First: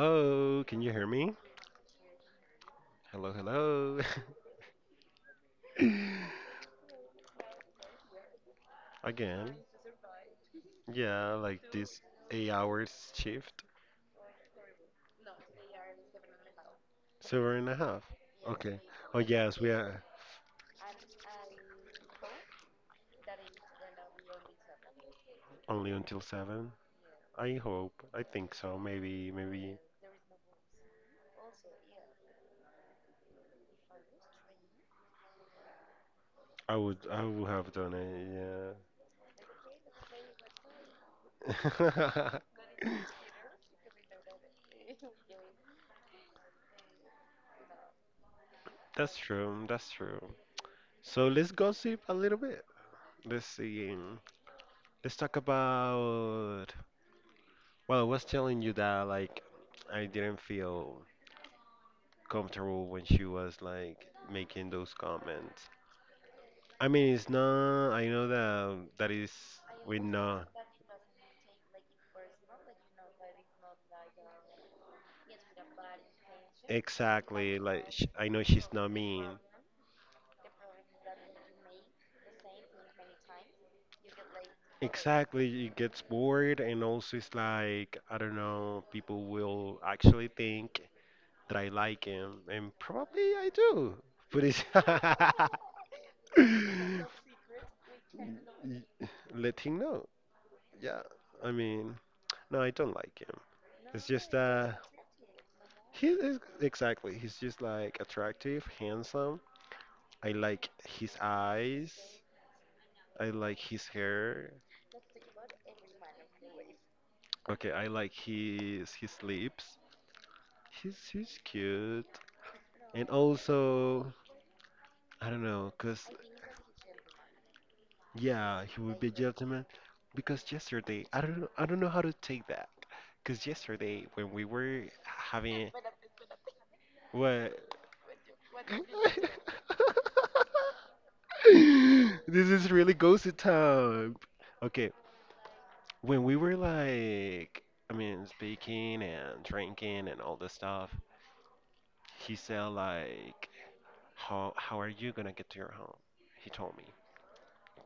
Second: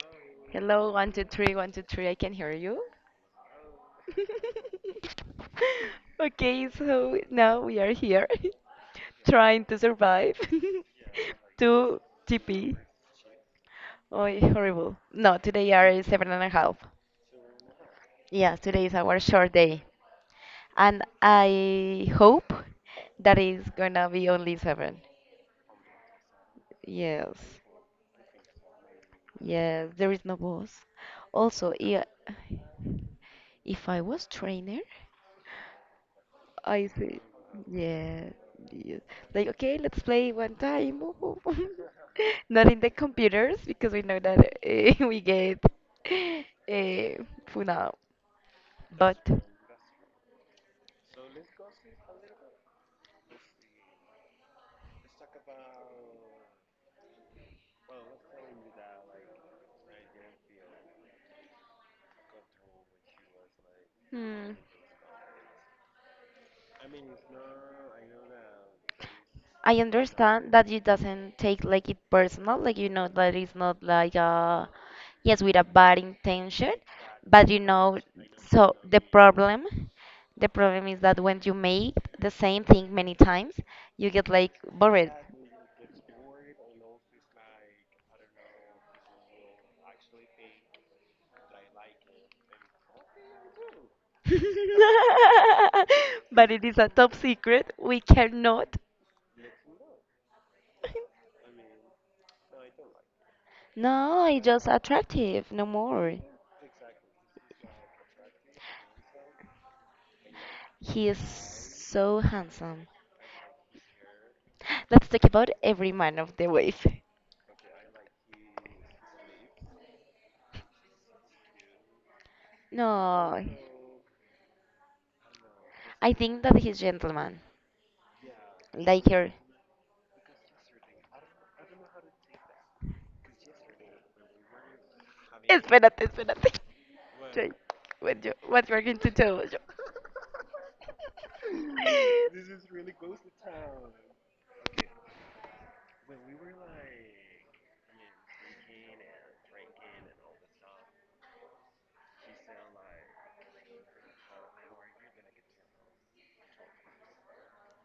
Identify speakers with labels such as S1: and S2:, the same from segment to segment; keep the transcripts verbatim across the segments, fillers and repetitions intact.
S1: Hello, can you
S2: Hello,
S1: hear
S2: one, two,
S1: me?
S2: three, one, two, three. I can hear you.
S1: Hello, hello.
S2: Okay, so now we are here
S1: Again,
S2: trying to survive
S1: yeah, like this
S2: to
S1: eight
S2: T P.
S1: hours shift,
S2: Oh, horrible. No, today are seven and a half.
S1: seven and a half.
S2: Yes,
S1: Okay.
S2: today is
S1: Oh
S2: our short
S1: yes, we
S2: day.
S1: are
S2: And I hope that is gonna be only seven.
S1: only until seven. I
S2: Yes,
S1: hope. I think so. Maybe, maybe
S2: yes, there is no boss. Also, yeah, if I was trainer.
S1: I
S2: I
S1: would,
S2: see.
S1: I would have done
S2: Yeah.
S1: it.
S2: Yes. Like, okay, let's play one time.
S1: Yeah.
S2: Not in the computers because we know that uh, we get uh, phone out.
S1: That's
S2: But
S1: true. That's true. So let's gossip a little bit. Let's see. Let's talk about. Well, I was telling you that like I didn't feel comfortable when she was like
S2: hmm,
S1: making those comments. I mean, it's not. I know that um, that is
S2: I
S1: we not
S2: understand that you doesn't take like it personal. Like you know that it's not like uh yes with a bad intention. But
S1: exactly
S2: you
S1: like
S2: know,
S1: sh I know she's
S2: so
S1: not
S2: the
S1: mean.
S2: problem, the problem is that when you make the same thing many times, you get like bored.
S1: Exactly, it gets bored, and also it's like I don't know. People will actually think that I like him, and probably I do. But it's
S2: But it is a top secret. We cannot.
S1: let him know. Yeah, I mean, no, I don't like him. It's
S2: No,
S1: just
S2: he's just
S1: uh
S2: attractive, no
S1: he
S2: more.
S1: is exactly. He's just like attractive, handsome. I like
S2: He
S1: his
S2: is
S1: eyes.
S2: so handsome.
S1: I like his hair.
S2: Let's talk about every man of the wave.
S1: Okay, I like his his lips. He's he's cute. And
S2: No,
S1: also, I don't know, cause
S2: I think that he's gentleman,
S1: yeah, he would be a
S2: like her.
S1: gentleman. Because yesterday, I don't know, I don't know how to take that. Cause yesterday when we were having
S2: Espérate, espérate. Jay,
S1: what.
S2: What you, what you are going to tell us?
S1: This is really ghosty time. Okay, when we were like, I mean, speaking and drinking and all this stuff, he said like, how how are you gonna get to your home? He told me,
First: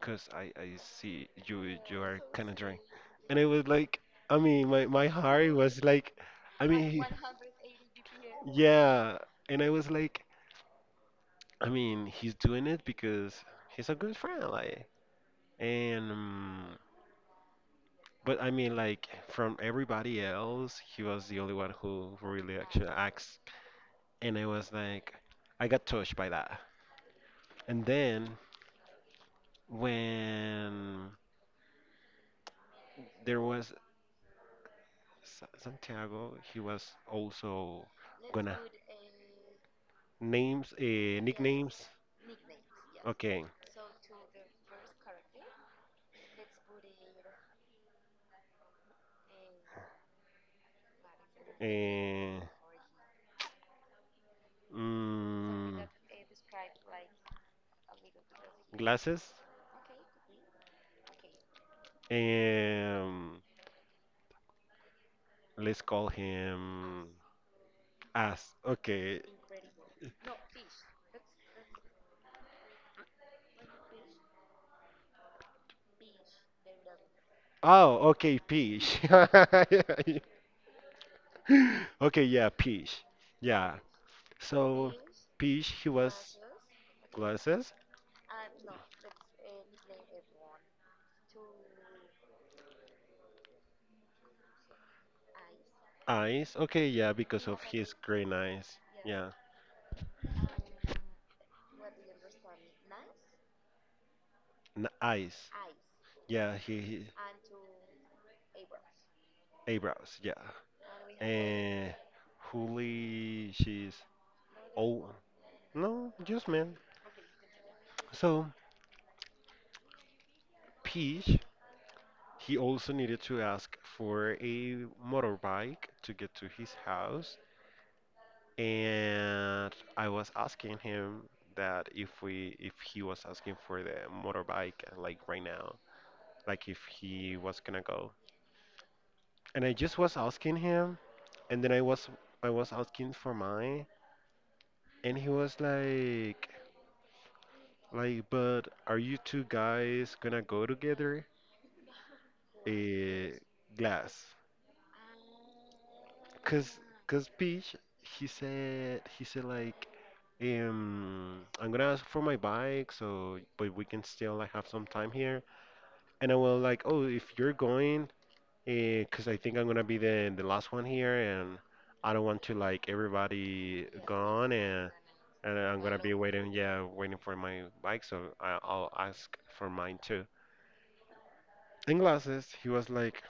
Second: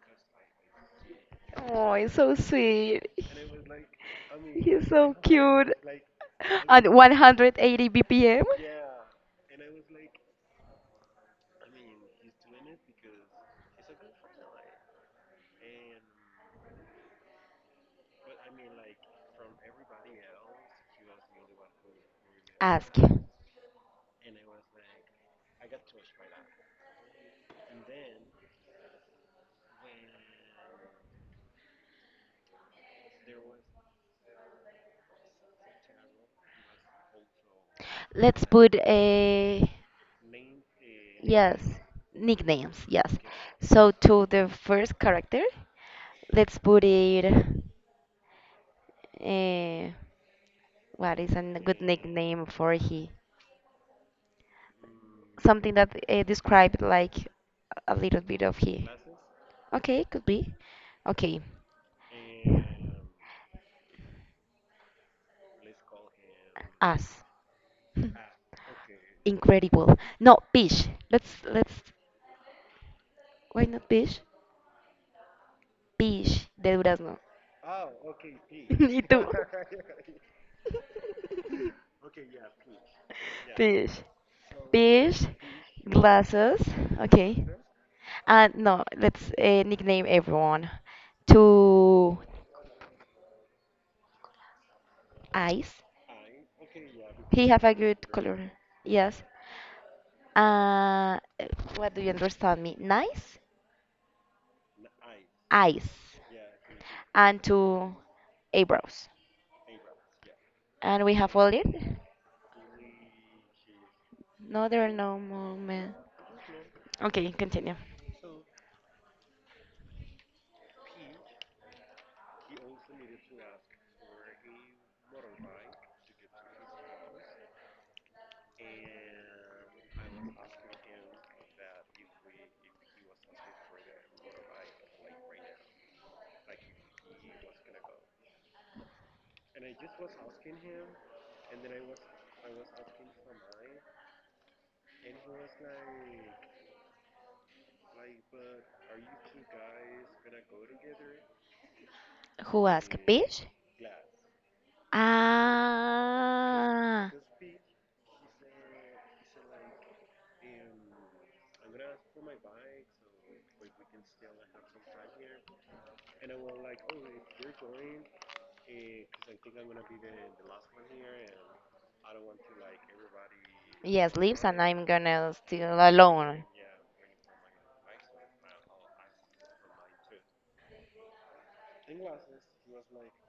S1: cause I I see you
S2: Oh,
S1: you
S2: it's
S1: are
S2: so
S1: kind of drunk,
S2: sweet.
S1: and I was like, I mean, my
S2: He's
S1: my
S2: so
S1: heart
S2: cute.
S1: was like, I
S2: At
S1: mean, he,
S2: one hundred eighty B P M?
S1: yeah, and I was like, I mean, he's doing it because he's a good friend, like, and. mm, But I mean, like from everybody else, he was the only one who really actually
S2: Ask.
S1: asked, and I was like, I got touched by that. And then when there was Sa- Santiago, he was also
S2: Let's
S1: gonna
S2: put a.
S1: names, uh,
S2: Yes,
S1: nicknames.
S2: nicknames, yes.
S1: Okay,
S2: So to the first character, let's put it. Uh, what is a n- good
S1: uh,
S2: nickname for he? Something
S1: mm,
S2: that uh, described like a little bit of he.
S1: glasses.
S2: Okay, could be. Okay,
S1: Um, let's call him
S2: us.
S1: Ass. Okay.
S2: Incredible. No, peach. Let's let's why not peach? Peach de durazno.
S1: Oh, okay, Peach.
S2: ¿Y tú?
S1: Okay, yeah, peach. Yeah.
S2: Peach.
S1: So
S2: Peach
S1: peach, he was
S2: glasses. Okay.
S1: glasses,
S2: And no, let's uh, nickname everyone to eyes.
S1: eyes. Okay, yeah,
S2: He
S1: because of
S2: have a
S1: his
S2: good
S1: green
S2: color.
S1: eyes.
S2: Yes.
S1: Yeah,
S2: Uh, what do you understand me? Nice
S1: N eyes.
S2: eyes
S1: Yeah, he, he
S2: and to eyebrows.
S1: eyebrows. Yeah.
S2: And we have
S1: And
S2: Walid.
S1: Huli, she's
S2: No, there are
S1: oh
S2: no more men.
S1: no, just man.
S2: Okay, continue.
S1: So Peach, he also needed to ask for a motorbike to get to his house, and I was asking him that if we if he was asking for the motorbike, uh, like right now, like if he was gonna go. And I just was asking him, and then I was I was asking for mine, and he was like like but are you two guys gonna go together?
S2: Who asked?
S1: Eh,
S2: Peach?
S1: glass. Cause
S2: Ah.
S1: cause Peach he said he said like um, I'm gonna ask for my bike, so but we can still like have some time here, and I was like, "Oh, if you're going, because I think I'm gonna be the the last one here, and I don't want to like everybody
S2: Yes, leaves,
S1: gone,
S2: and I'm
S1: and
S2: gonna
S1: and
S2: still
S1: I'm gonna be
S2: alone.
S1: waiting, yeah, waiting for my bike, so I, I'll ask for mine too." In glasses, he was like,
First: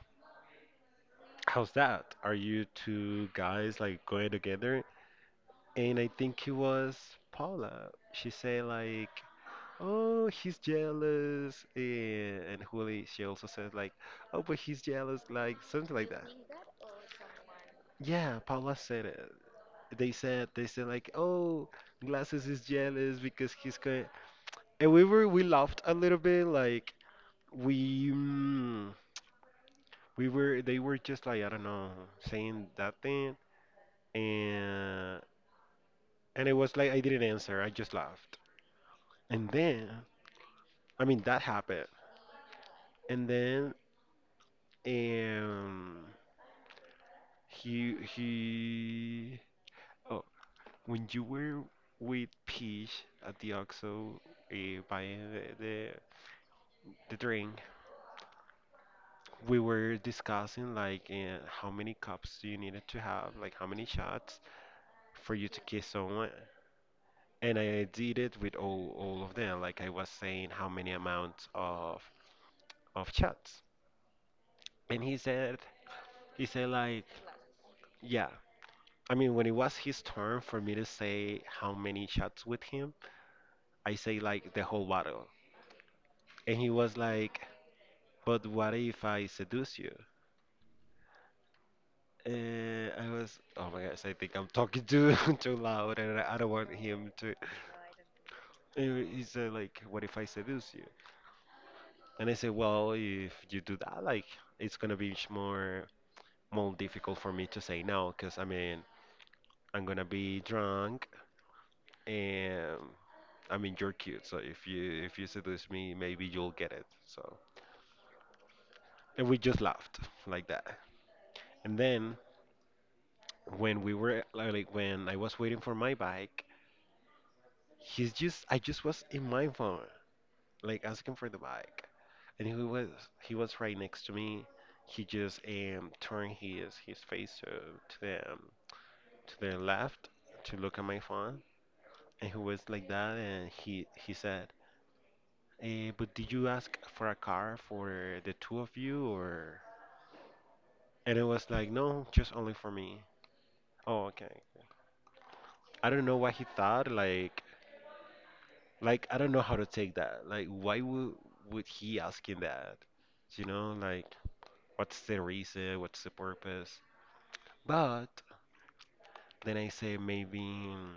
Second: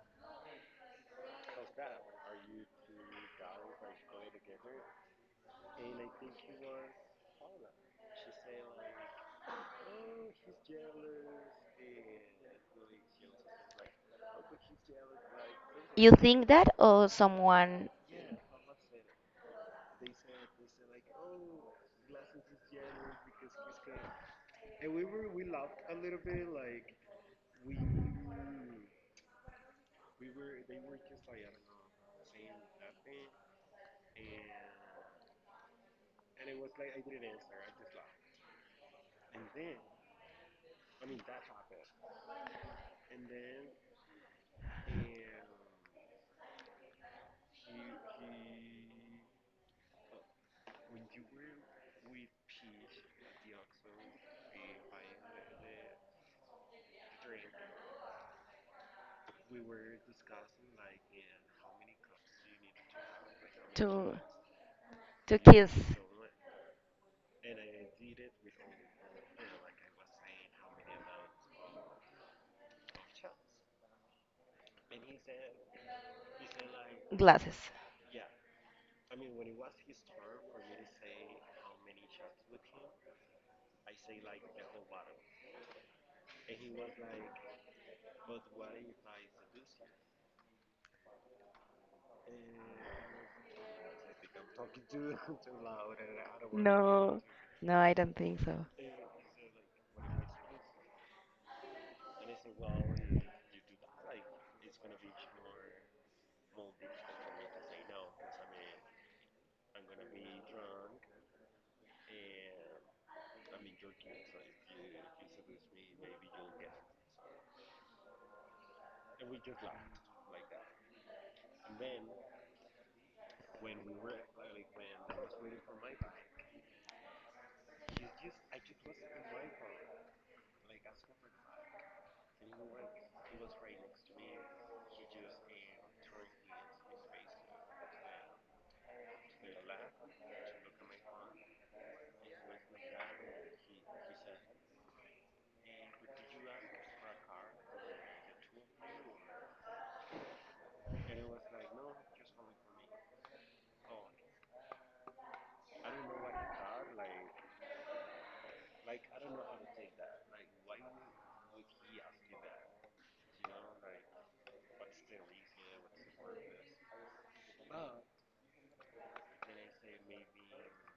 S1: "How's that? Are you two guys like going together?" And I think it was Paula. She said like, oh, he's jealous, and, and Julie, she also says like, oh, but he's jealous, like something like
S2: You
S1: that.
S2: think that, or someone?
S1: Yeah, Paula said it. They said they said like, oh, Glasses is jealous because he's going. And we were we laughed a little bit like we mm, we were they were just like I don't know saying that thing and and it was like I didn't answer, I just laughed, and then I mean that happened, and then um He he. Oh, when you were with Peach at the OXXO, uh, buying the, the the drink, we were discussing like, uh, how many cups you needed to have, like how many
S2: To
S1: shots for
S2: to
S1: you to
S2: kiss
S1: kiss someone. And I did it with all all of them. Like I was saying how many amounts of of shots. And he said he said like
S2: glasses?
S1: yeah. I mean, when it was his turn for me to say how many shots with him, I say like the whole bottle. And he was like, "But what if I seduce you?" And I was, oh my gosh, I think I'm talking too too loud and I don't want him
S2: No,
S1: to.
S2: no, I don't think so.
S1: And he said, like, "What if I seduce you?" And I said, well, if you do that, like, it's gonna be much more more difficult for me to say no, because I mean, I'm gonna be drunk and I mean, you're cute, so if you if you seduce me, maybe you'll get it. So, and we just laughed like that. And then when we were like when I was waiting for my bike, he's just I just was in my phone, like asking for the bike, and he was he was right next to me. He just um turned his his face to to the um, to the left to look at my phone, and he was like that, and he he said, eh, "But did you ask for a car for the two of you or?" And it was like, "No, just only for me." Oh, okay. I don't know what he thought, like Like I don't know how to take that. Like why would would he asking that? You know, like what's the reason? What's the purpose? But then I say maybe, mm,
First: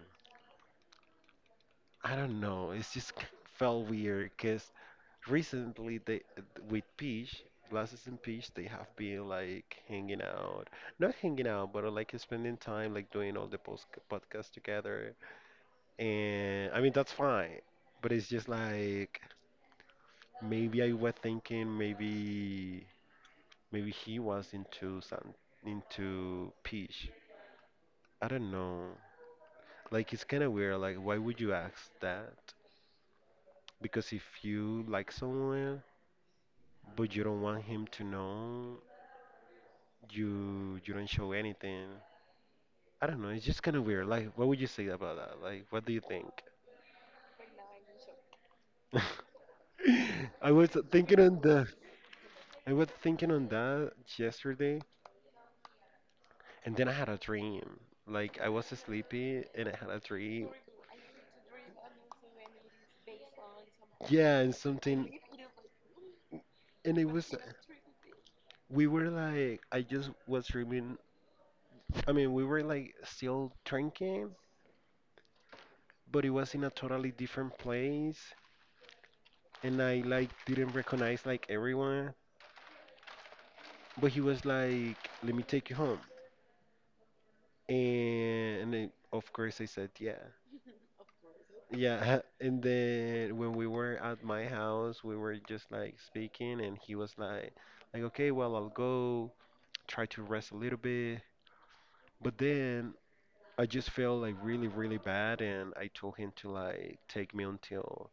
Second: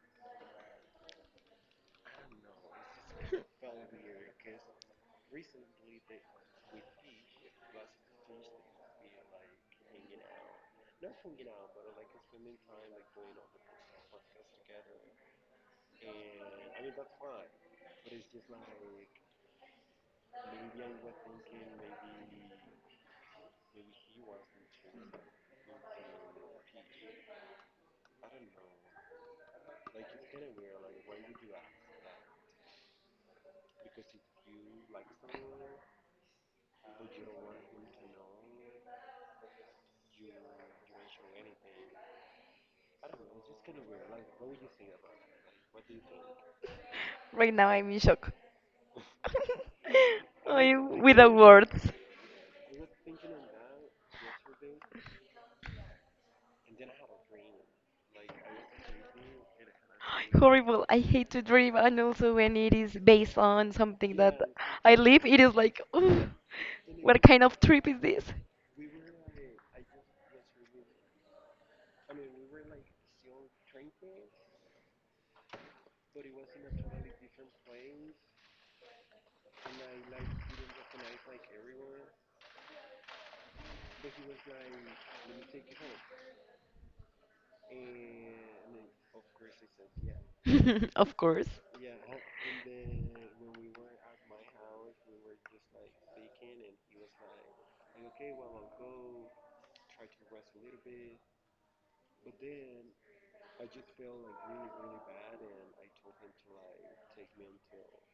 S1: I don't know. It's just felt weird because recently they with Peach, Glasses and Peach, they have been like hanging out, not hanging out, but uh, like spending time, like doing all the post podcasts together. And I mean that's fine, but it's just like maybe I was thinking maybe maybe he was into some into peach. I don't know. Like it's kind of weird. Like why would you ask that? Because if you like someone but you don't want him to know, you you don't show anything. I don't know. It's just kind of weird. Like what would you say about that? Like what do you think?
S2: Right now I'm in shock.
S1: I was
S2: I'm
S1: thinking
S2: without
S1: on the
S2: words.
S1: I was thinking on that yesterday, and then I had a dream. Like I was sleepy and I had a dream.
S2: Horrible. I hate to dream, and also when it is based on something that
S1: Yeah, and
S2: I
S1: something,
S2: live, it is like, "Ooh,
S1: and it
S2: what
S1: was.
S2: kind of trip is this?"
S1: We were like, I just was dreaming. I mean, we were like still drinking, but it was in a totally different place, and I like didn't recognize like everyone. But he was like, "Let me take you home," and then, of course I said, "Yeah."
S2: Of course.
S1: Yeah, and then when we were at my house, we were just like speaking, and he was like, like, okay, well, I'll go try to rest a little bit. But then I just felt like really, really bad, and I told him to like take me until,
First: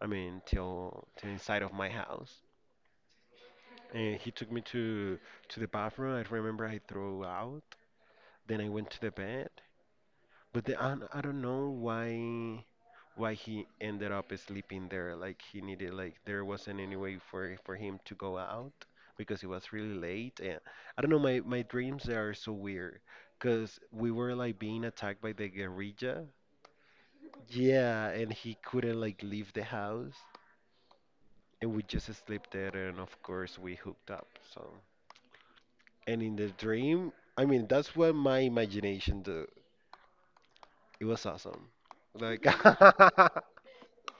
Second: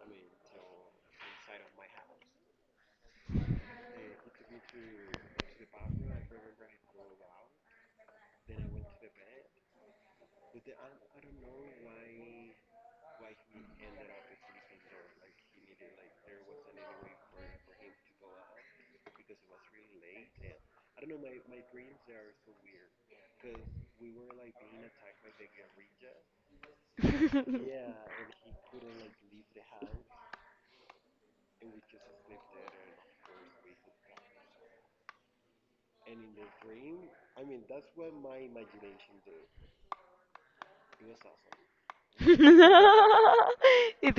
S1: I mean, till, till inside of my house. And he took me to to the bathroom. I remember I threw out. Then I went to the bed, but the, I, I don't know why why he ended up sleeping there. Like he needed like there wasn't any way for for him to go out because it was really late. And I don't know, my my dreams they are so weird because we were like being attacked by the guerrilla. Yeah, and he couldn't like leave the house, and we just slept there, and of course we hooked up. So, and in the dream, I mean, that's what my imagination do. It was awesome.
S2: It
S1: Like, yeah,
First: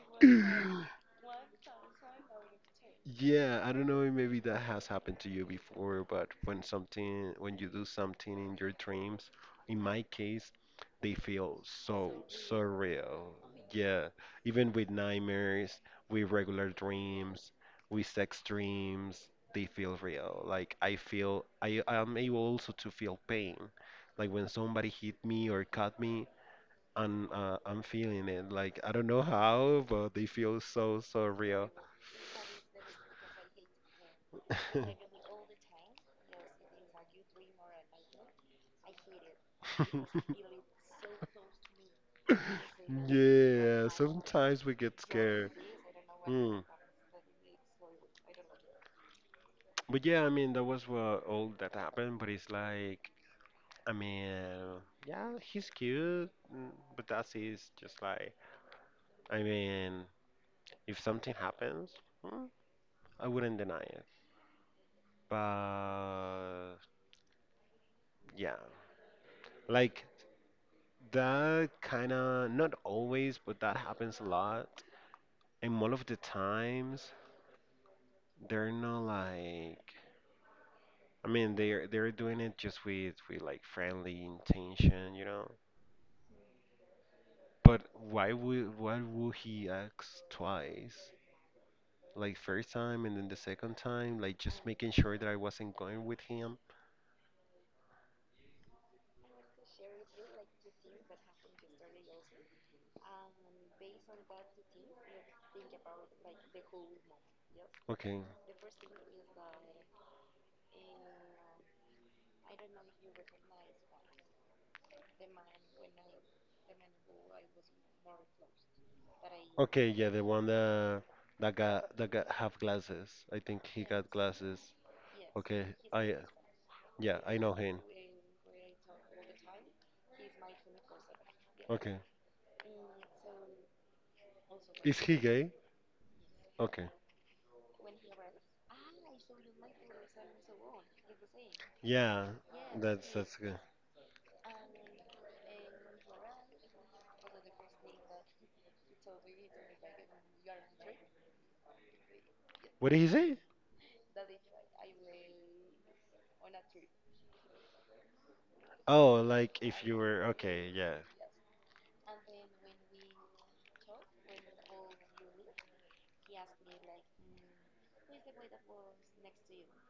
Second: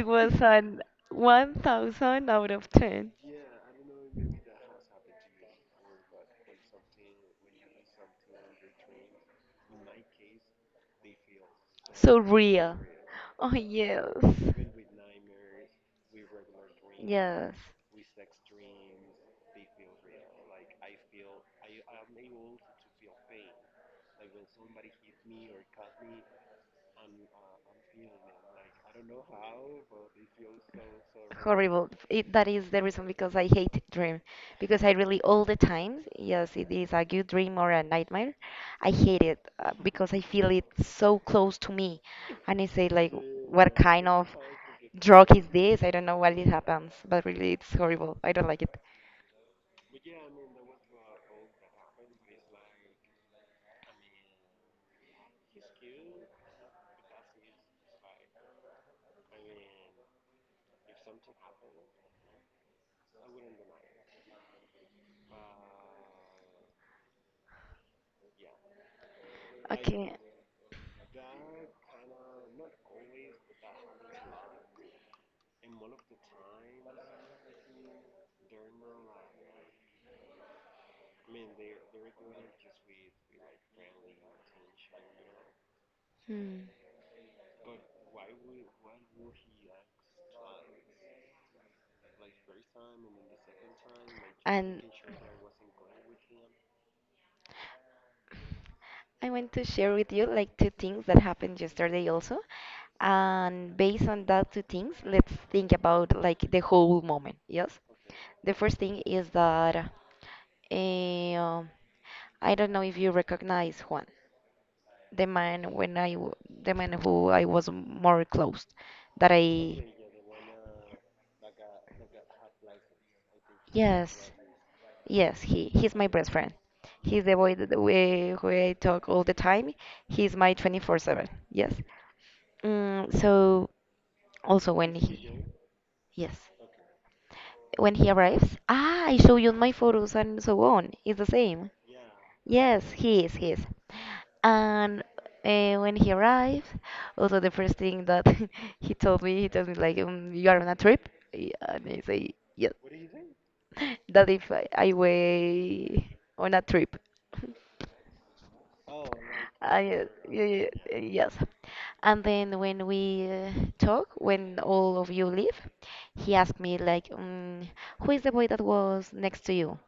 S2: was an one thousand out of ten.
S1: I don't know, if maybe that has happened to you before, but when something, when you do something in your dreams, in my case, they feel so
S2: So real.
S1: surreal.
S2: Oh, yes.
S1: Yeah, even with nightmares, with regular dreams,
S2: Yes.
S1: with sex dreams, they feel real. Like I feel, I I am able also to feel pain. Like when somebody hit me or cut me, I'm uh, I'm feeling it. Like I don't know how, but they feel so so real.
S2: Horrible. It, that is the reason because I hate dream because I really all the times, yes, it is a good dream or a nightmare. I hate it uh, because I feel it so close to me, and I say like, what
S1: Yeah,
S2: kind of
S1: sometimes we get
S2: drug is
S1: scared.
S2: this? I don't know what it
S1: Mm.
S2: happens, but really it's horrible. I don't like it.
S1: But yeah, I mean that was what all that happened. But it's like I mean, yeah, he's cute, mm, but that's is just like, I mean, if something happens, mm, I wouldn't deny it. But yeah, like
S2: Okay.
S1: that kind of, not always, but that happens a lot. And all of the times, they're not like, I mean, they're they're doing it just with with like friendly intention, you know.
S2: Hmm.
S1: But why would why would he ask twice? Like first time and then the second time, like just
S2: And
S1: making sure that I wasn't going with him.
S2: I want to share with you like two things that happened yesterday also. And based on that two things, let's think about like the whole moment. Yes.
S1: Okay.
S2: The first thing is that um I don't know if you recognize Juan, the man when I w- the man who I was more close that I.
S1: Okay, yeah, the one that that got that got have glasses. I think he got
S2: Yes,
S1: glasses.
S2: yes,
S1: Okay,
S2: he he's my
S1: I uh,
S2: best friend.
S1: yeah,
S2: He's the
S1: I know
S2: boy
S1: him.
S2: that we who I talk all the time. He's my twenty-four seven. Yes.
S1: Okay,
S2: Mm, so also when
S1: is he
S2: he,
S1: gay?
S2: yes,
S1: Okay,
S2: when he arrives, ah, I show you my photos and so on. It's the same.
S1: yeah,
S2: Yes,
S1: that's
S2: he is.
S1: that's
S2: He
S1: good.
S2: is. And uh, when he arrived, also the first thing that he told me, he told me like, um, you are on a trip, Y- and I say yes.
S1: What did he say?
S2: That if I, I way on a trip.
S1: Oh, like if you
S2: I,
S1: were okay,
S2: y-
S1: yeah,
S2: y- yes. And then when we uh, talk, when all of you leave, he asked me like, mm, "Who is the boy that was next to you?"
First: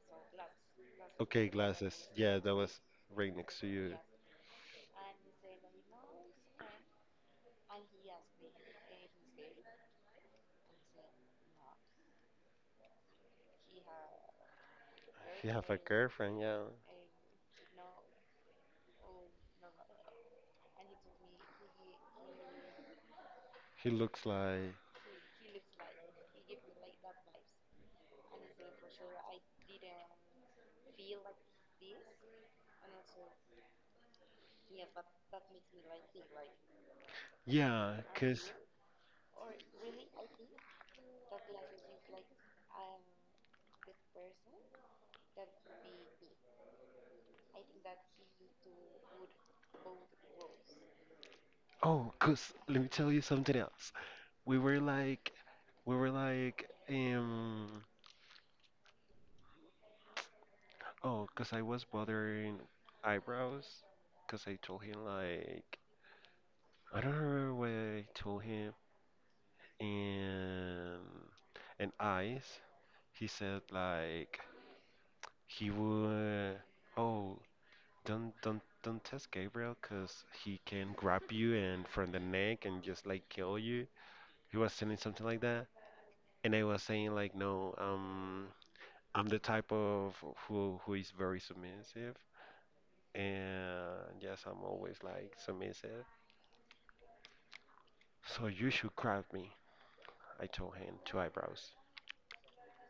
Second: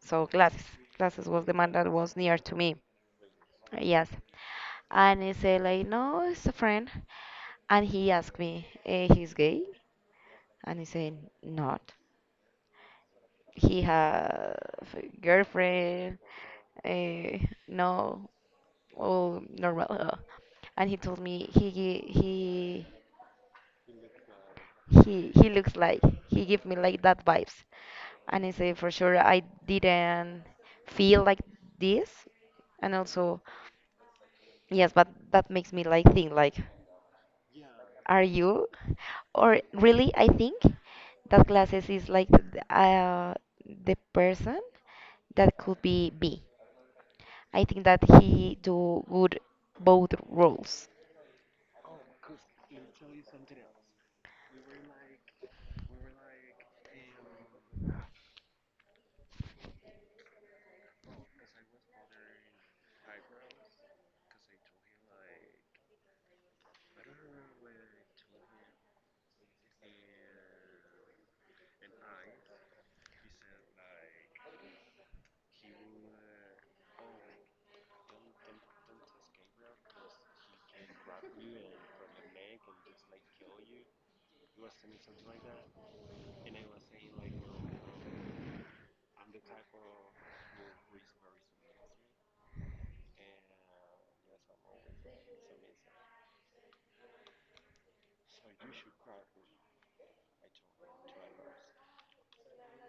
S2: So Glasses, Glasses was
S1: okay,
S2: the man that
S1: glasses.
S2: was near
S1: Yeah,
S2: to
S1: that
S2: me.
S1: was right next to
S2: Uh,
S1: you.
S2: Yes. And I said like, "No, it's a friend." And he asked me, eh, "He's gay?" And I said, "Not." He have a
S1: He have a
S2: girlfriend.
S1: girlfriend. Yeah,
S2: Uh, no, oh, normal. uh, And he told me he gi- he
S1: he looks like
S2: he he looks like, he give me like that vibes. And I say for sure I didn't feel like this. And also yes, but that makes me like think like.
S1: yeah,
S2: Are
S1: cause
S2: you? Or really, I think that glasses is like th- uh, the person that could be me. I think that he do good both roles.
S1: oh, cause let me tell you something else. We were like, we were like, um, oh, cause I was bothering eyebrows, cause I told him like, I don't remember what I told him, and and eyes. He said like he would, oh, don't don't don't test Gabriel, cause he can grab you and from the neck and just like kill you. He was saying something like that, and I was saying like, no, um. I'm the type of who who is very submissive, and yes, I'm always like submissive. So you should grab me, I told him, two eyebrows.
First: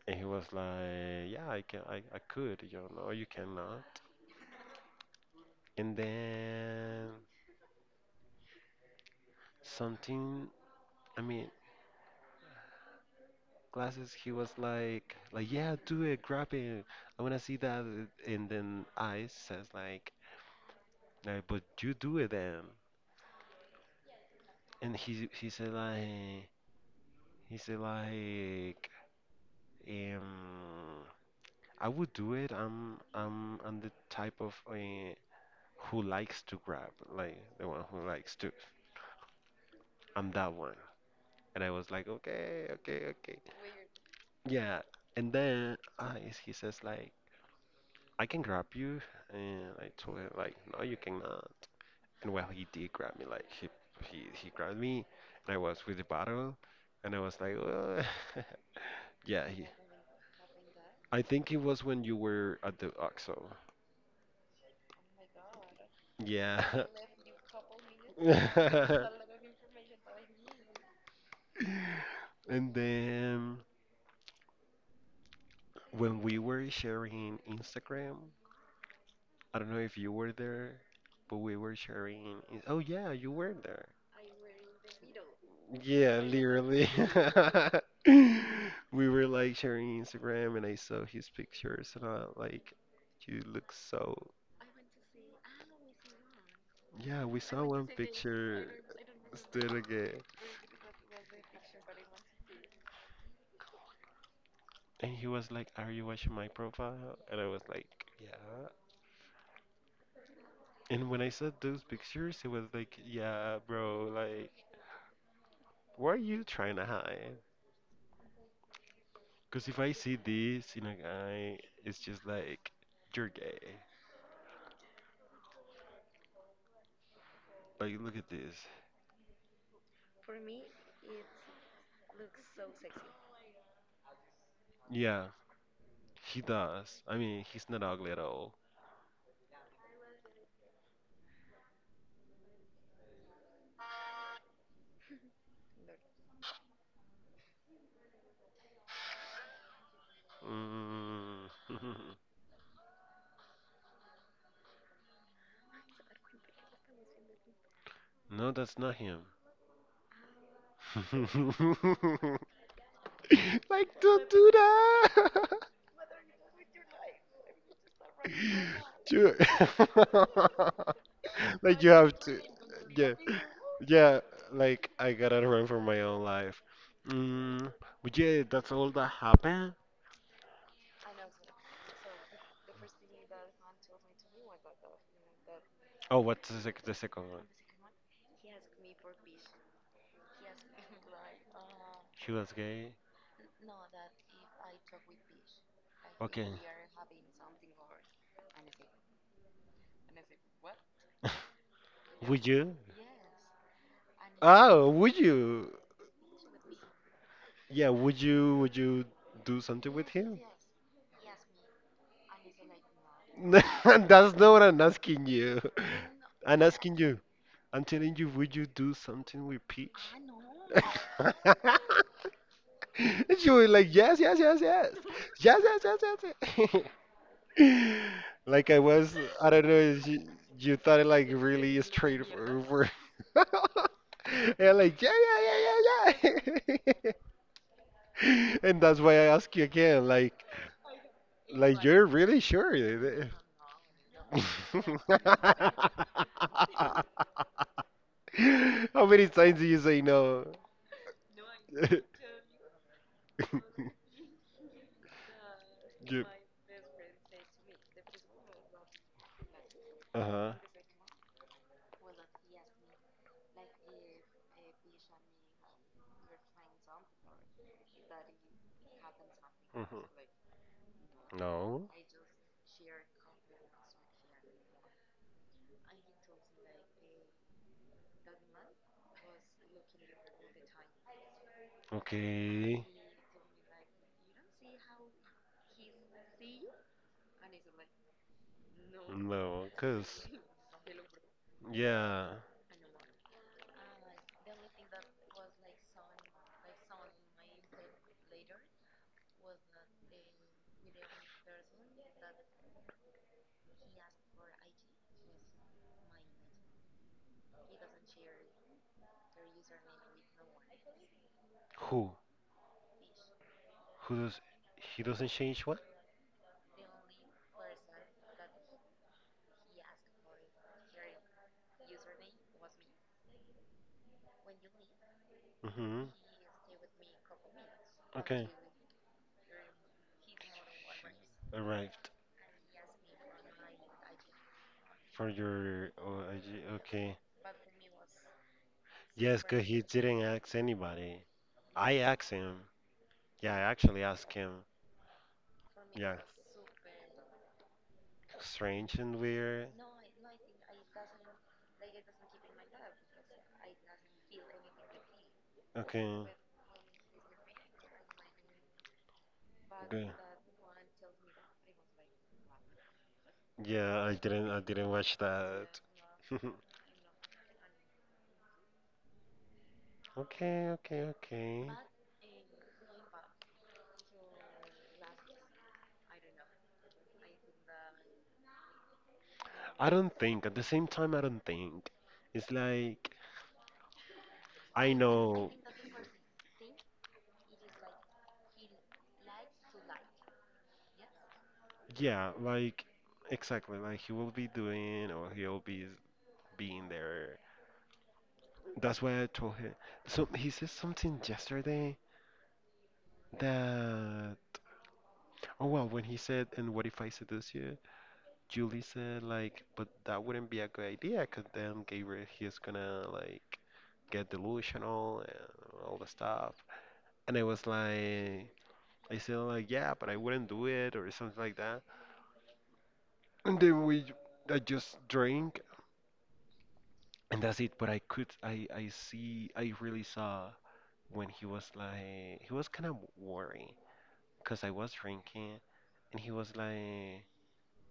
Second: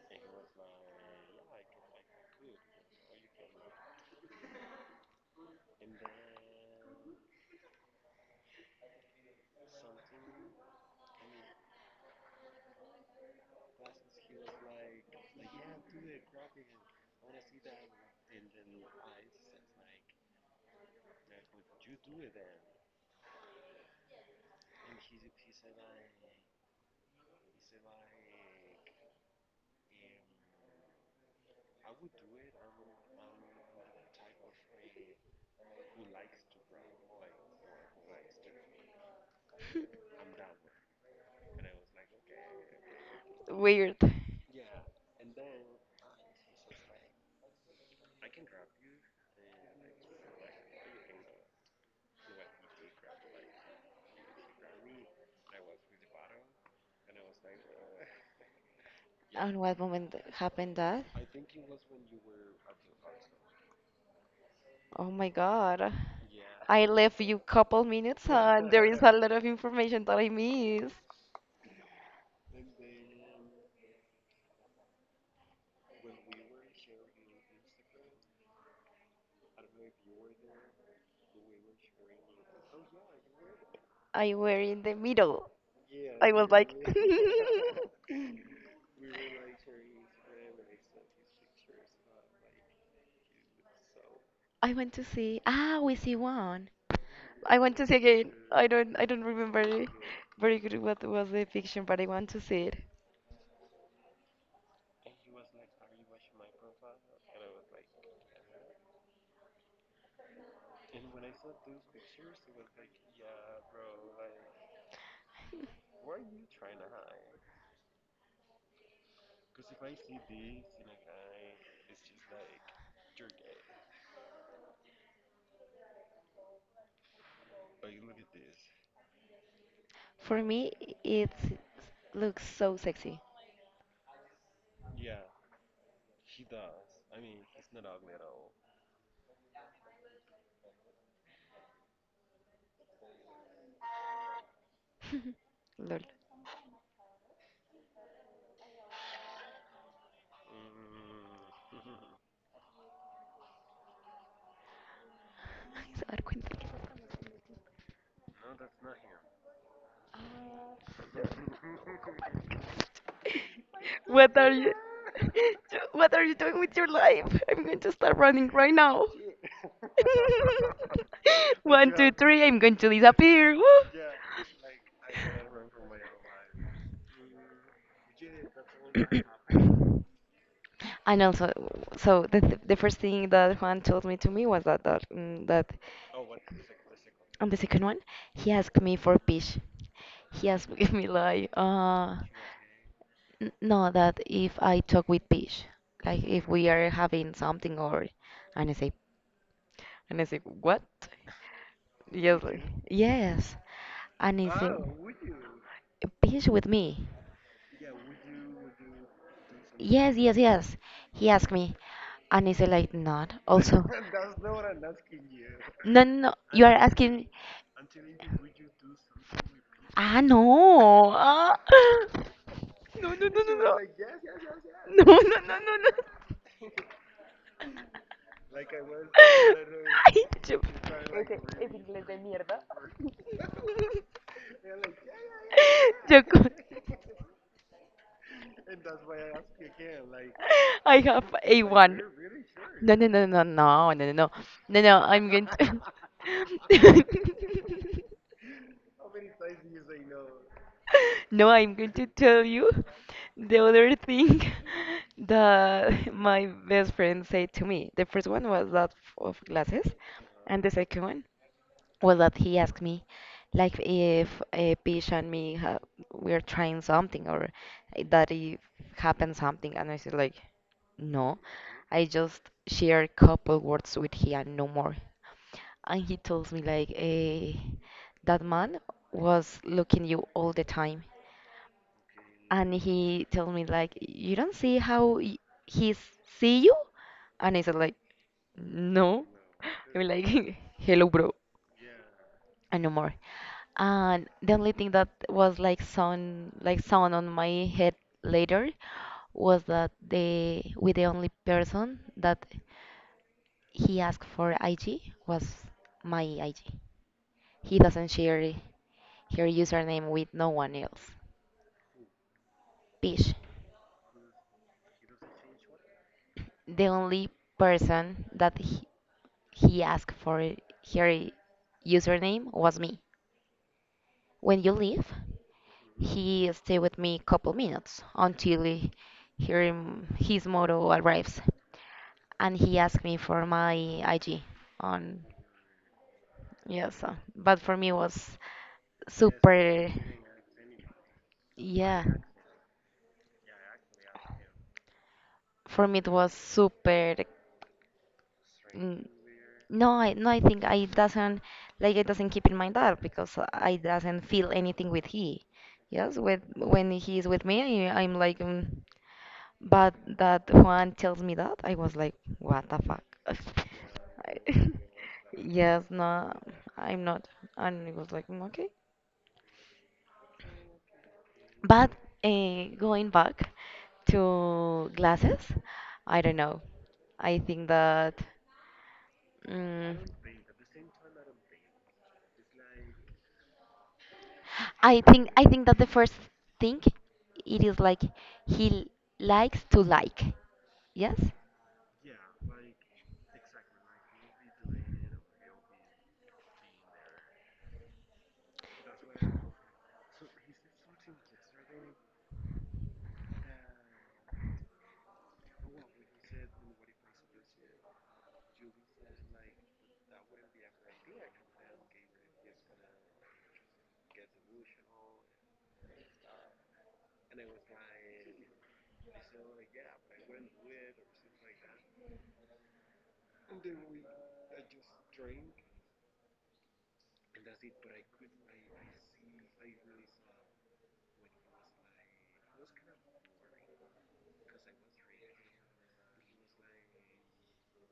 S1: And he was like, yeah, I can, I, I could, you know, "No, you cannot." And then something, I mean, glasses, he was like, like, yeah, do it, grab it. I want to see that. And then I says like, no, but you do it then. And he, he said like, he said like, Um, I would do it. I'm I'm I'm the type of uh, who likes to grab, like the one who likes to. I'm that one. And I was like, okay, okay, okay.
S2: Weird. Yeah.
S1: Yeah. And then uh, is- he says like, I can grab you. And I told him like, no, you cannot. And well, he did grab me. Like he he he grabbed me, and I was with the bottle, and I was like, "Ugh." Yeah.
S2: And
S1: He,
S2: what moment happened that?
S1: I think it was when you were at the oxo.
S2: Oh my God. I, yeah, left you couple minutes and there is
S1: Yeah.
S2: a lot of information that I missed.
S1: And then when we were sharing Instagram, I don't know if you were there, but we were sharing. in- Oh yeah, you were there.
S2: I were in the middle.
S1: Yeah,
S2: I was like,
S1: literally. We were like sharing Instagram, and I saw his pictures, and I like, you look so.
S2: I want to see. Ah, we see one.
S1: Yeah, we
S2: I
S1: saw
S2: want to
S1: one
S2: see again. I
S1: picture
S2: don't. I don't
S1: still
S2: remember
S1: again,
S2: very good what was the fiction, but I want to see it.
S1: and he was like, "Are you watching my profile?" And I was like, "Yeah." And when I saw those pictures, it was like, "Yeah, bro, like." What are you trying to hide? Because if I see this in a guy, it's just like, you're gay. Like, look at this.
S2: For me, it looks so sexy.
S1: Yeah, he does. I mean, he's not ugly at all.
S2: Lol.
S1: Mm.
S2: Ay, se va a dar cuenta que-.
S1: No, that's not him. Like, don't
S2: What are
S1: do
S2: you?
S1: that.
S2: What are you doing with your life? I'm going to start running right now.
S1: You like, you
S2: One, two,
S1: have to.
S2: three, I'm going to
S1: Yeah.
S2: disappear. Woo!
S1: Yeah, like I gotta run for my own life. Mm, but yeah, that's all that happened.
S2: And also, so the, th- the first thing that Juan told me to me was that that, mm, that
S1: Oh, what's the, sec- the second one?
S2: on the second one, he asked me for peach. He asked me like, uh,
S1: He was gay.
S2: N- no, that if I talk with Peach, like if
S1: Okay.
S2: we are having something or, and I say, and I say, what? Yes,
S1: Would
S2: like,
S1: you?
S2: yes, and he said,
S1: Oh, would you?
S2: "Beach with me."
S1: Yeah, would you? Would you do something with
S2: Yes, yes,
S1: him?
S2: yes. He asked me, and he said like, "Not also."
S1: That's not what I'm asking you.
S2: No, no, no. You
S1: I'm
S2: are
S1: asking you.
S2: asking.
S1: I'm telling you, would you do something with Peach?
S2: Ah, no. Ah. No, no, no,
S1: And she was
S2: no.
S1: like, yes, yes, yes,
S2: She
S1: yes,
S2: was no. Like, no, no,
S1: yes,
S2: no,
S1: yes,
S2: no,
S1: yes,
S2: no.
S1: yes, yes." Like I was, I don't know, is
S2: Ay,
S1: you,
S2: yo- She
S1: you thought it like
S2: Ese, ese
S1: really
S2: inglés de mierda.
S1: straightforward. And like, yeah, yeah, yeah,
S2: yo co-
S1: yeah, yeah. And that's why I ask you again, like,
S2: I have like
S1: like
S2: A one.
S1: you're really sure?
S2: No, no, no,
S1: that-
S2: no, no, no, no, no, no, no. I'm going to.
S1: How many times do you say no?
S2: No, I'm going to tell you the other thing that
S1: You-
S2: my best friend said to me. The first one was that of glasses,
S1: uh-huh.
S2: and the second one was that he asked me, like, if uh, Pish and me ha we're trying something, or that if happened something, and I
S1: Mhm.
S2: said like, no.
S1: No.
S2: I just share a couple words with him, and no more. And he tells me like, eh, that man was looking you all the time. And
S1: Okay.
S2: he told me like, you don't see how y- he see you? And I said like, no.
S1: No,
S2: I'm like,
S1: because
S2: hello, bro,
S1: yeah.
S2: and no more. And the only thing that was like sound, like sound on my head later was that they were the only person that. He asked for I G, was my I G. He doesn't share her username with no one else.
S1: Who?
S2: Pish.
S1: Who does? He doesn't change what?
S2: The only person that he, he asked for her username was me. When you leave,
S1: Mm-hmm.
S2: he stay with me couple minutes
S1: Okay.
S2: until he, her- his moto arrives.
S1: Arrived
S2: And he asked me for my I G on,
S1: for your. Oh, I ju-
S2: yes, uh,
S1: okay.
S2: but for me was
S1: Yes, cause he
S2: super,
S1: didn't ask anybody. I
S2: yeah.
S1: asked him. Yeah, I actually asked him.
S2: For me it
S1: Yeah.
S2: was super,
S1: Strange
S2: mm,
S1: and weird.
S2: no I, no I think I doesn't, like, I doesn't keep in mind that because I doesn't feel anything with he, yes,
S1: Okay.
S2: with when he is with me, I, I'm like, mm, but
S1: Good.
S2: that Juan tells me that I was like what the fuck.
S1: Yeah, I
S2: I-.
S1: didn't. I didn't watch that.
S2: Yes, no, I'm not, and it was like, "Mm, okay,
S1: Okay. Okay. Okay.
S2: but uh, going back to glasses, I don't know, I think that.
S1: I don't
S2: mm
S1: think. At the same time, I don't think. It's like I
S2: I think I
S1: know.
S2: think that the first thing it is like he likes to like. Yes?
S1: Yeah, like exactly, like he will be doing or he'll be being there. That's why I told him. So he said something yesterday that oh well, when he said, "And what if I seduce you?" Julie said like, "But that wouldn't be a good idea, 'cause then Gabriel he's gonna like get delusional and all the stuff." And I was like, I said like, "Yeah, but I wouldn't do it" or something like that. And then we, I just drank and that's it. But I could, I, I see, I really saw when he was like, he was kind of worried because I was drinking, and he was like,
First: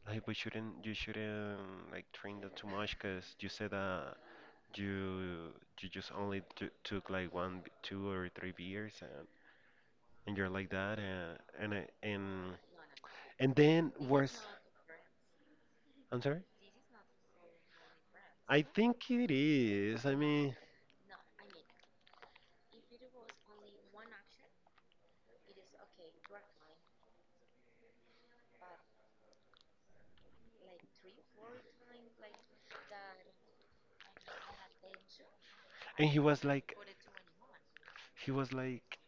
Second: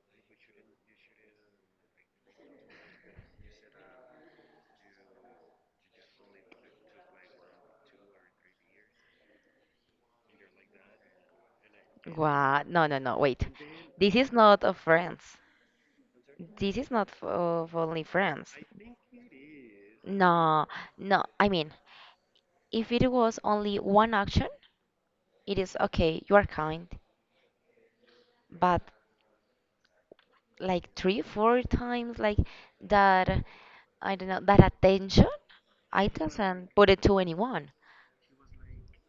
S1: like, but shouldn't you shouldn't like drink that too much because you said that you you just only t took like one, b- two or three beers and and you're like that and and I- and
S2: Wow. No, no, no. Wait.
S1: and then
S2: This is
S1: worse.
S2: not of friends.
S1: I'm sorry.
S2: This is not f- of only friends.
S1: I think it is. I mean,
S2: No, no. I mean, if it was only one action, it is okay. You are kind, but like three, four times, like that. I don't know that attention. I
S1: and he was
S2: doesn't
S1: like,
S2: put it to anyone.
S1: he was like.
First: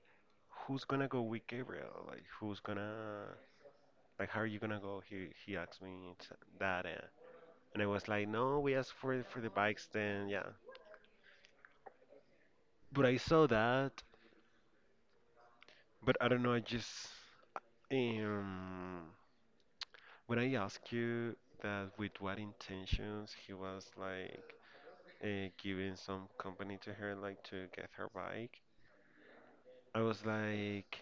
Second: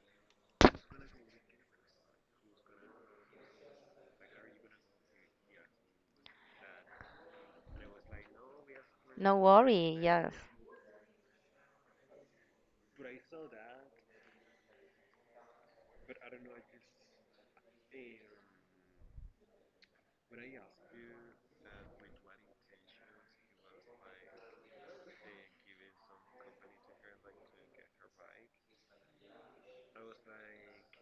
S1: Who's gonna go with Gabriel? Like, who's gonna, like, how are you gonna go? He he asked me t- that, and, and I was like, no, we asked for
S2: No
S1: for the bikes,
S2: worry.
S1: then
S2: Yes.
S1: yeah. But I saw that, but I don't know. I just um, when I asked you that with what intentions he was like uh, giving some company to her, like to get her bike, I was like,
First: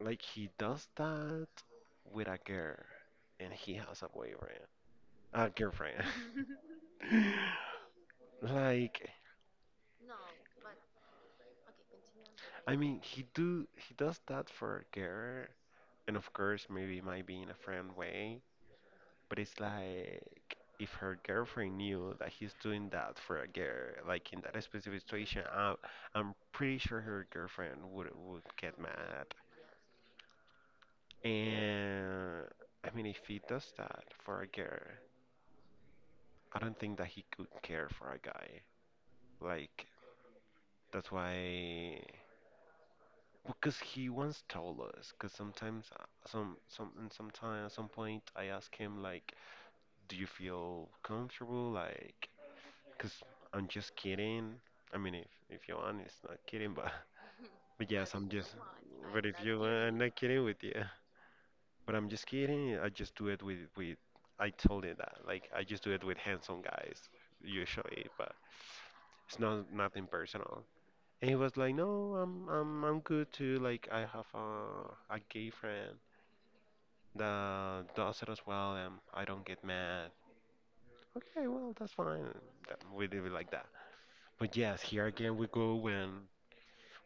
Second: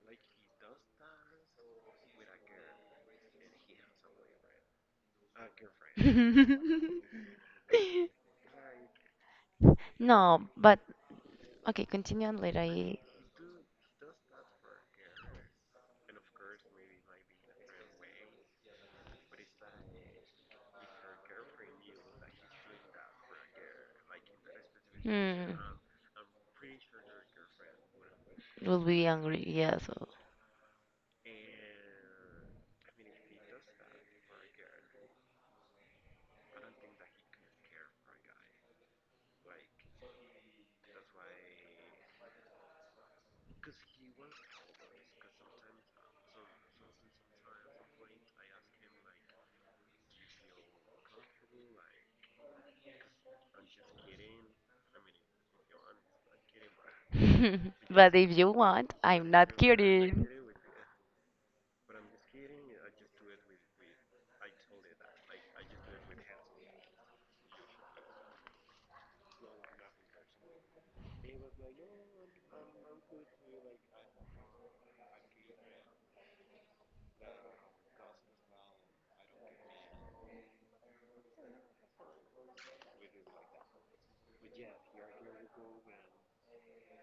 S1: like he does that with a girl, and he has a boyfriend, a girlfriend. Like,
S2: No, but okay, continue on later.
S1: I
S2: I...
S1: mean, he do he does that for a girl, and of course, maybe it might be in a friend way, but it's like if her girlfriend knew that he's doing that for a girl, like in that specific situation,
S2: Hmm,
S1: I, I'm pretty sure her girlfriend would would get
S2: will be
S1: mad.
S2: angry, yeah, so.
S1: And I mean, if he does that for a girl, I don't think that he could care for a guy. Like, that's why. Because he once told us because sometimes uh, some some and sometime at some point I ask him like do you feel comfortable like because I'm just kidding I mean if if you want it's not kidding but but yes
S2: But
S1: I'm
S2: if you
S1: just
S2: want,
S1: but
S2: I'm
S1: if
S2: not
S1: you want I'm not
S2: kidding.
S1: kidding with you but I'm just kidding I just do it with with I told him that like I just do it with handsome guys usually but it's not nothing personal and he was like, "No, I'm I'm I'm good too. Like I have a a gay friend that does it as well, and I don't get mad." Okay, well that's fine. That, we leave it like that. But yes, here again we go when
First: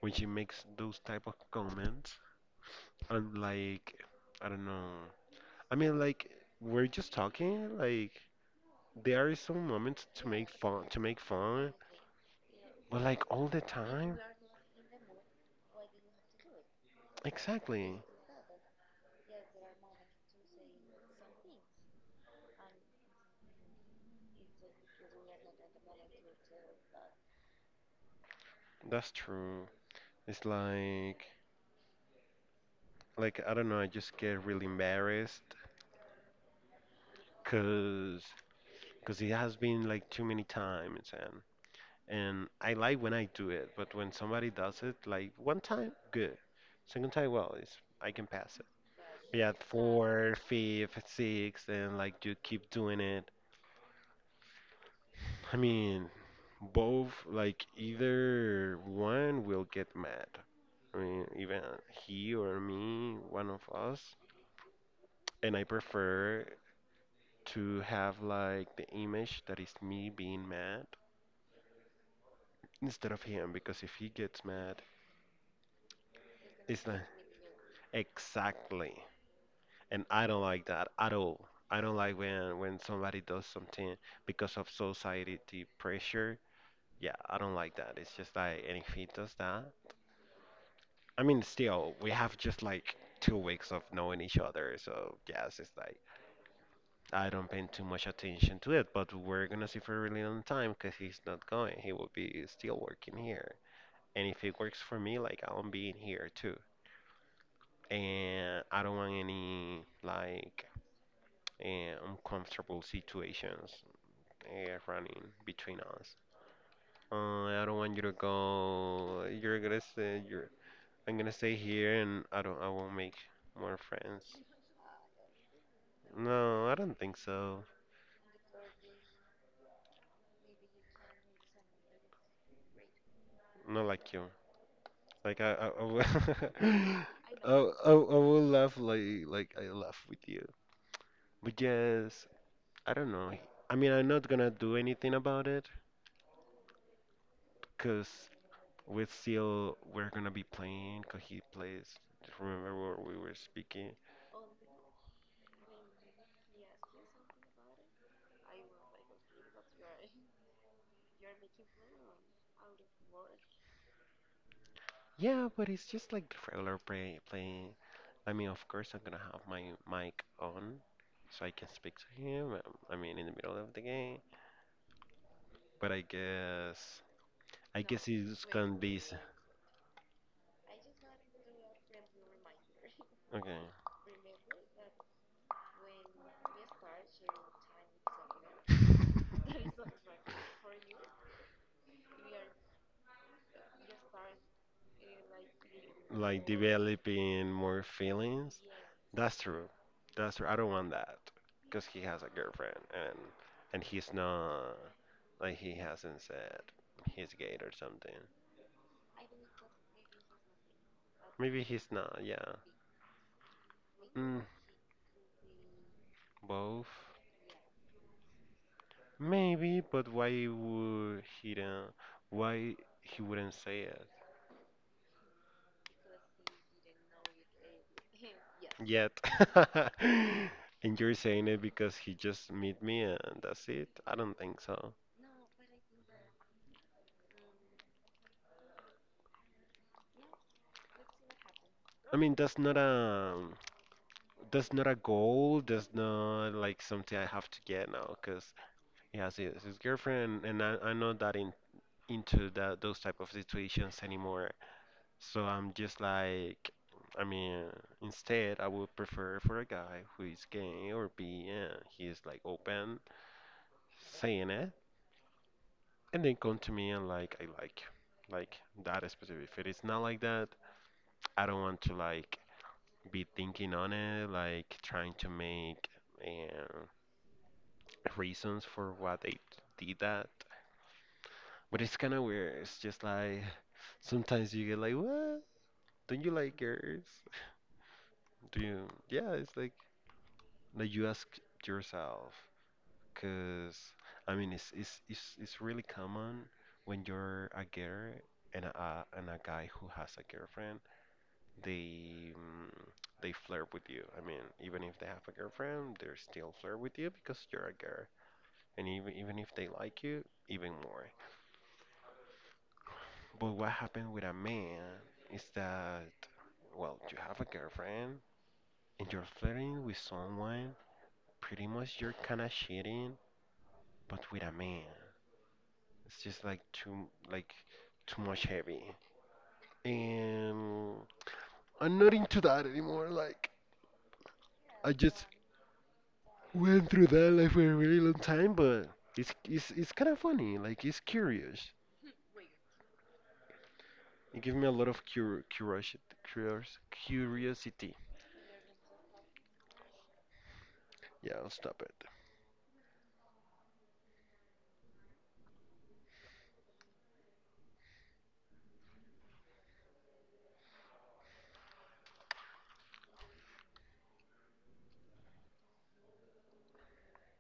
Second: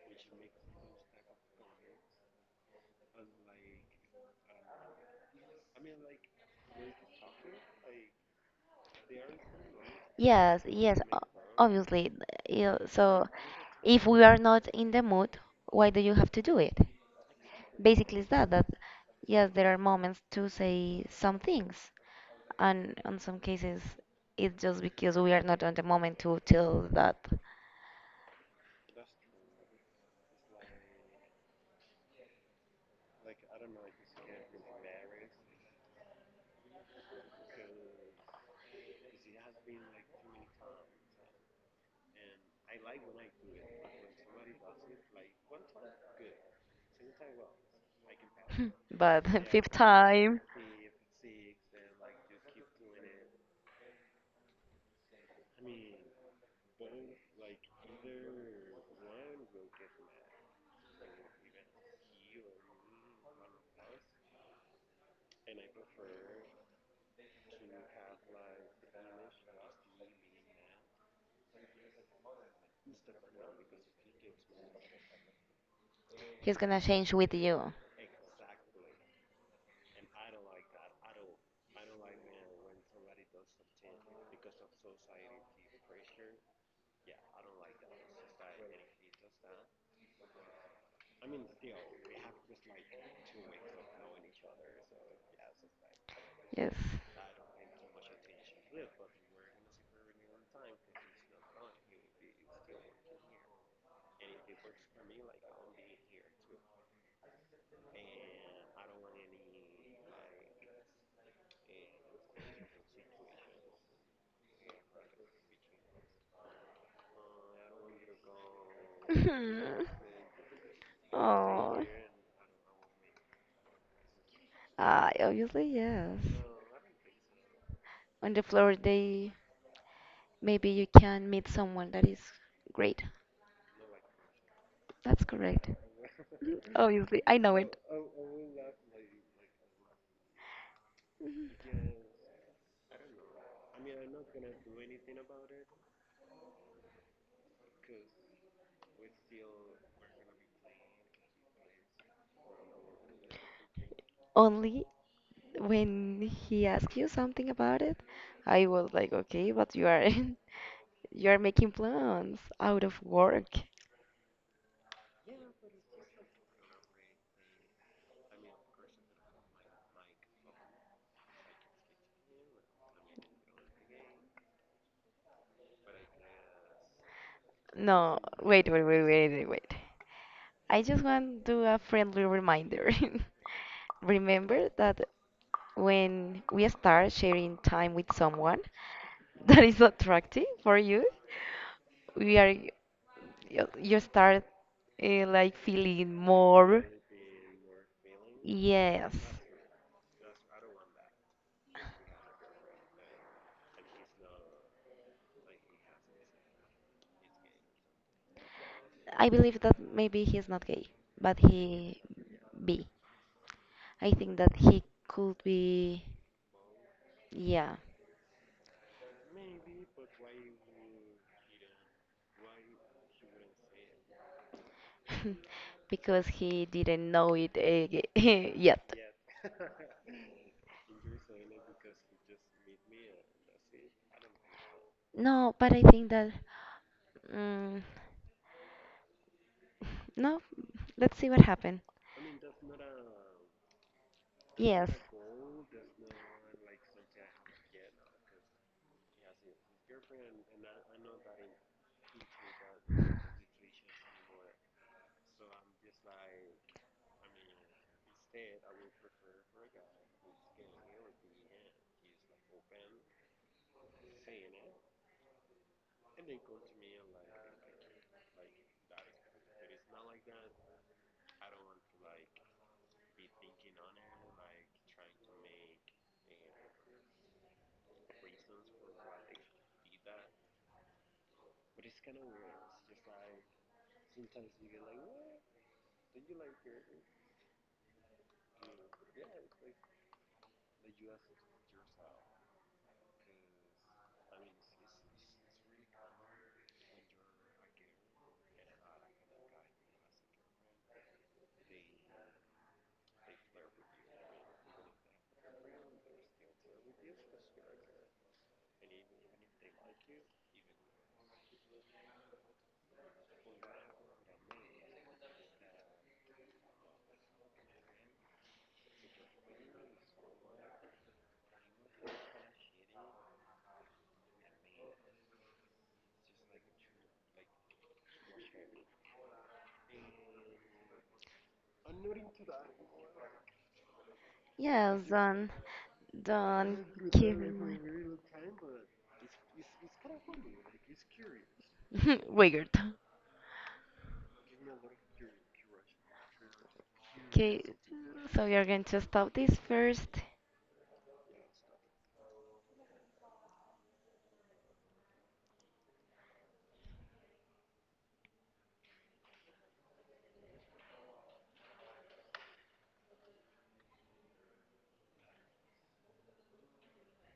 S1: when she makes those type of comments and like I don't know. I mean like we're just talking. Like there are some moments to make
S2: Yes,
S1: fun
S2: yes,
S1: to
S2: o-
S1: make fun,
S2: obviously. Th-. Yeah,
S1: but
S2: so
S1: like all the
S2: if we
S1: time.
S2: are not in the mood, why do you have to do it?
S1: Exactly.
S2: Basically, it's that that yes, there are moments to say some things, and on some cases it's just because we are not on the moment to tell that,
S1: That's true. It's like like I don't know, I just get really embarrassed because because it has been like too many times and and I like when I do it, but when somebody does it like one time, good. Second time, well, it's I can pass it.
S2: but
S1: Yeah,
S2: fifth time.
S1: four, fifth, sixth, and like you keep doing it. I mean, both like either one will get mad. I mean, even he or me, one of us. And I prefer to have like the image that is me being mad instead of him because if he gets mad
S2: He's gonna
S1: it's like
S2: change with you.
S1: exactly and I don't like that at all I don't like when when somebody does something because of society pressure yeah I don't like that it's just like and if he does that I mean still we have just like two weeks of knowing each other so yes it's like
S2: Yes.
S1: I don't pay too much attention to it, but we're gonna see for a really long time because he's not going. He will be still working here. And if it works for me, like I'm being here too. And I don't want any like eh, uncomfortable situations uh, running between us. Uh, I don't want you to go. You're gonna
S2: Mhm.
S1: say you're. I'm gonna stay
S2: Oh.
S1: here, and I don't. I won't make more friends.
S2: Ah, obviously yes,
S1: No, I don't think so.
S2: on the floor they, maybe you can meet someone that is great.
S1: Not like you.
S2: That's
S1: Like I,
S2: correct.
S1: I, I would,
S2: Mhm.
S1: I,
S2: Obviously I know it.
S1: I, I will laugh like like I laugh with you.
S2: Mhm.
S1: But yes, I don't know. I mean, I'm not gonna do anything about it, because we still we're gonna be playing. Cause he plays. Just remember what we were speaking.
S2: Only when he asks you something about it, I was like, okay, but you are you are making plans out of work.
S1: Yeah, but it's just like regular play playing. I mean, of course, I'm gonna have my mic on so I can speak to him. Um, I mean, in the middle of the game. But I guess I guess
S2: No,
S1: it's
S2: wait,
S1: gonna
S2: wait,
S1: be
S2: wait,
S1: s-
S2: wait, wait, wait. I just want to do a friendly reminder.
S1: okay.
S2: Remember that when we start sharing time with someone that is attractive for you, we are you you start, uh, like, feeling
S1: Like
S2: more.
S1: developing more feelings.
S2: Yes.
S1: That's true. That's true. I don't want that because he has a girlfriend and and he's not like he hasn't said he's gay or something.
S2: I believe that maybe he's not gay, but
S1: Maybe he's
S2: he
S1: not. Yeah.
S2: be. I think
S1: Mm,
S2: that he could be,
S1: both.
S2: yeah,
S1: Maybe, but why would he don't, why he wouldn't say it
S2: because he didn't know it uh, yet.
S1: yet? And you're saying it because he just meet me and that's it? I don't think so.
S2: No, but I think that, mm, no, let's see what happened.
S1: I mean, that's not a That's not
S2: Yes,
S1: a goal. That's not like something I have to get now, because he has his, his girlfriend, and I, I'm not that in, into that those type of situations anymore. So I'm just like, I mean, instead I would prefer for a guy who is gay or be, yeah, he is like open, saying it, and then come to me and like, I like, like that specific. If it is not like that, I don't want to like be thinking on it, like trying to make. Yeah reasons for why they did that. But it's kind of weird. It's just like sometimes you get like, what? Don't you like girls? Do you? Yeah, it's like like you ask yourself, cause I mean, it's it's it's it's really common when you're a girl and a and a guy who has a girlfriend, they mm, they flirt with you. I mean, even if they have a girlfriend, they still flirt with you because you're a girl, and even even if they like you, even more. But what happened with a man is that, well, you have a girlfriend and you're flirting with someone, pretty much you're kind of cheating, but with a man. It's just like too, like too much heavy. And I'm not into that anymore. Like I
S2: yes,
S1: just
S2: don't, don't
S1: went through that
S2: keep
S1: like
S2: in
S1: for a
S2: mind.
S1: really long time, but it's it's it's kind of funny. Like it's curious.
S2: Weird.
S1: It gives me a lot of cur curiosity,
S2: Okay,
S1: curiosity.
S2: so we are going to stop this first.
S1: Yeah, I'll stop it.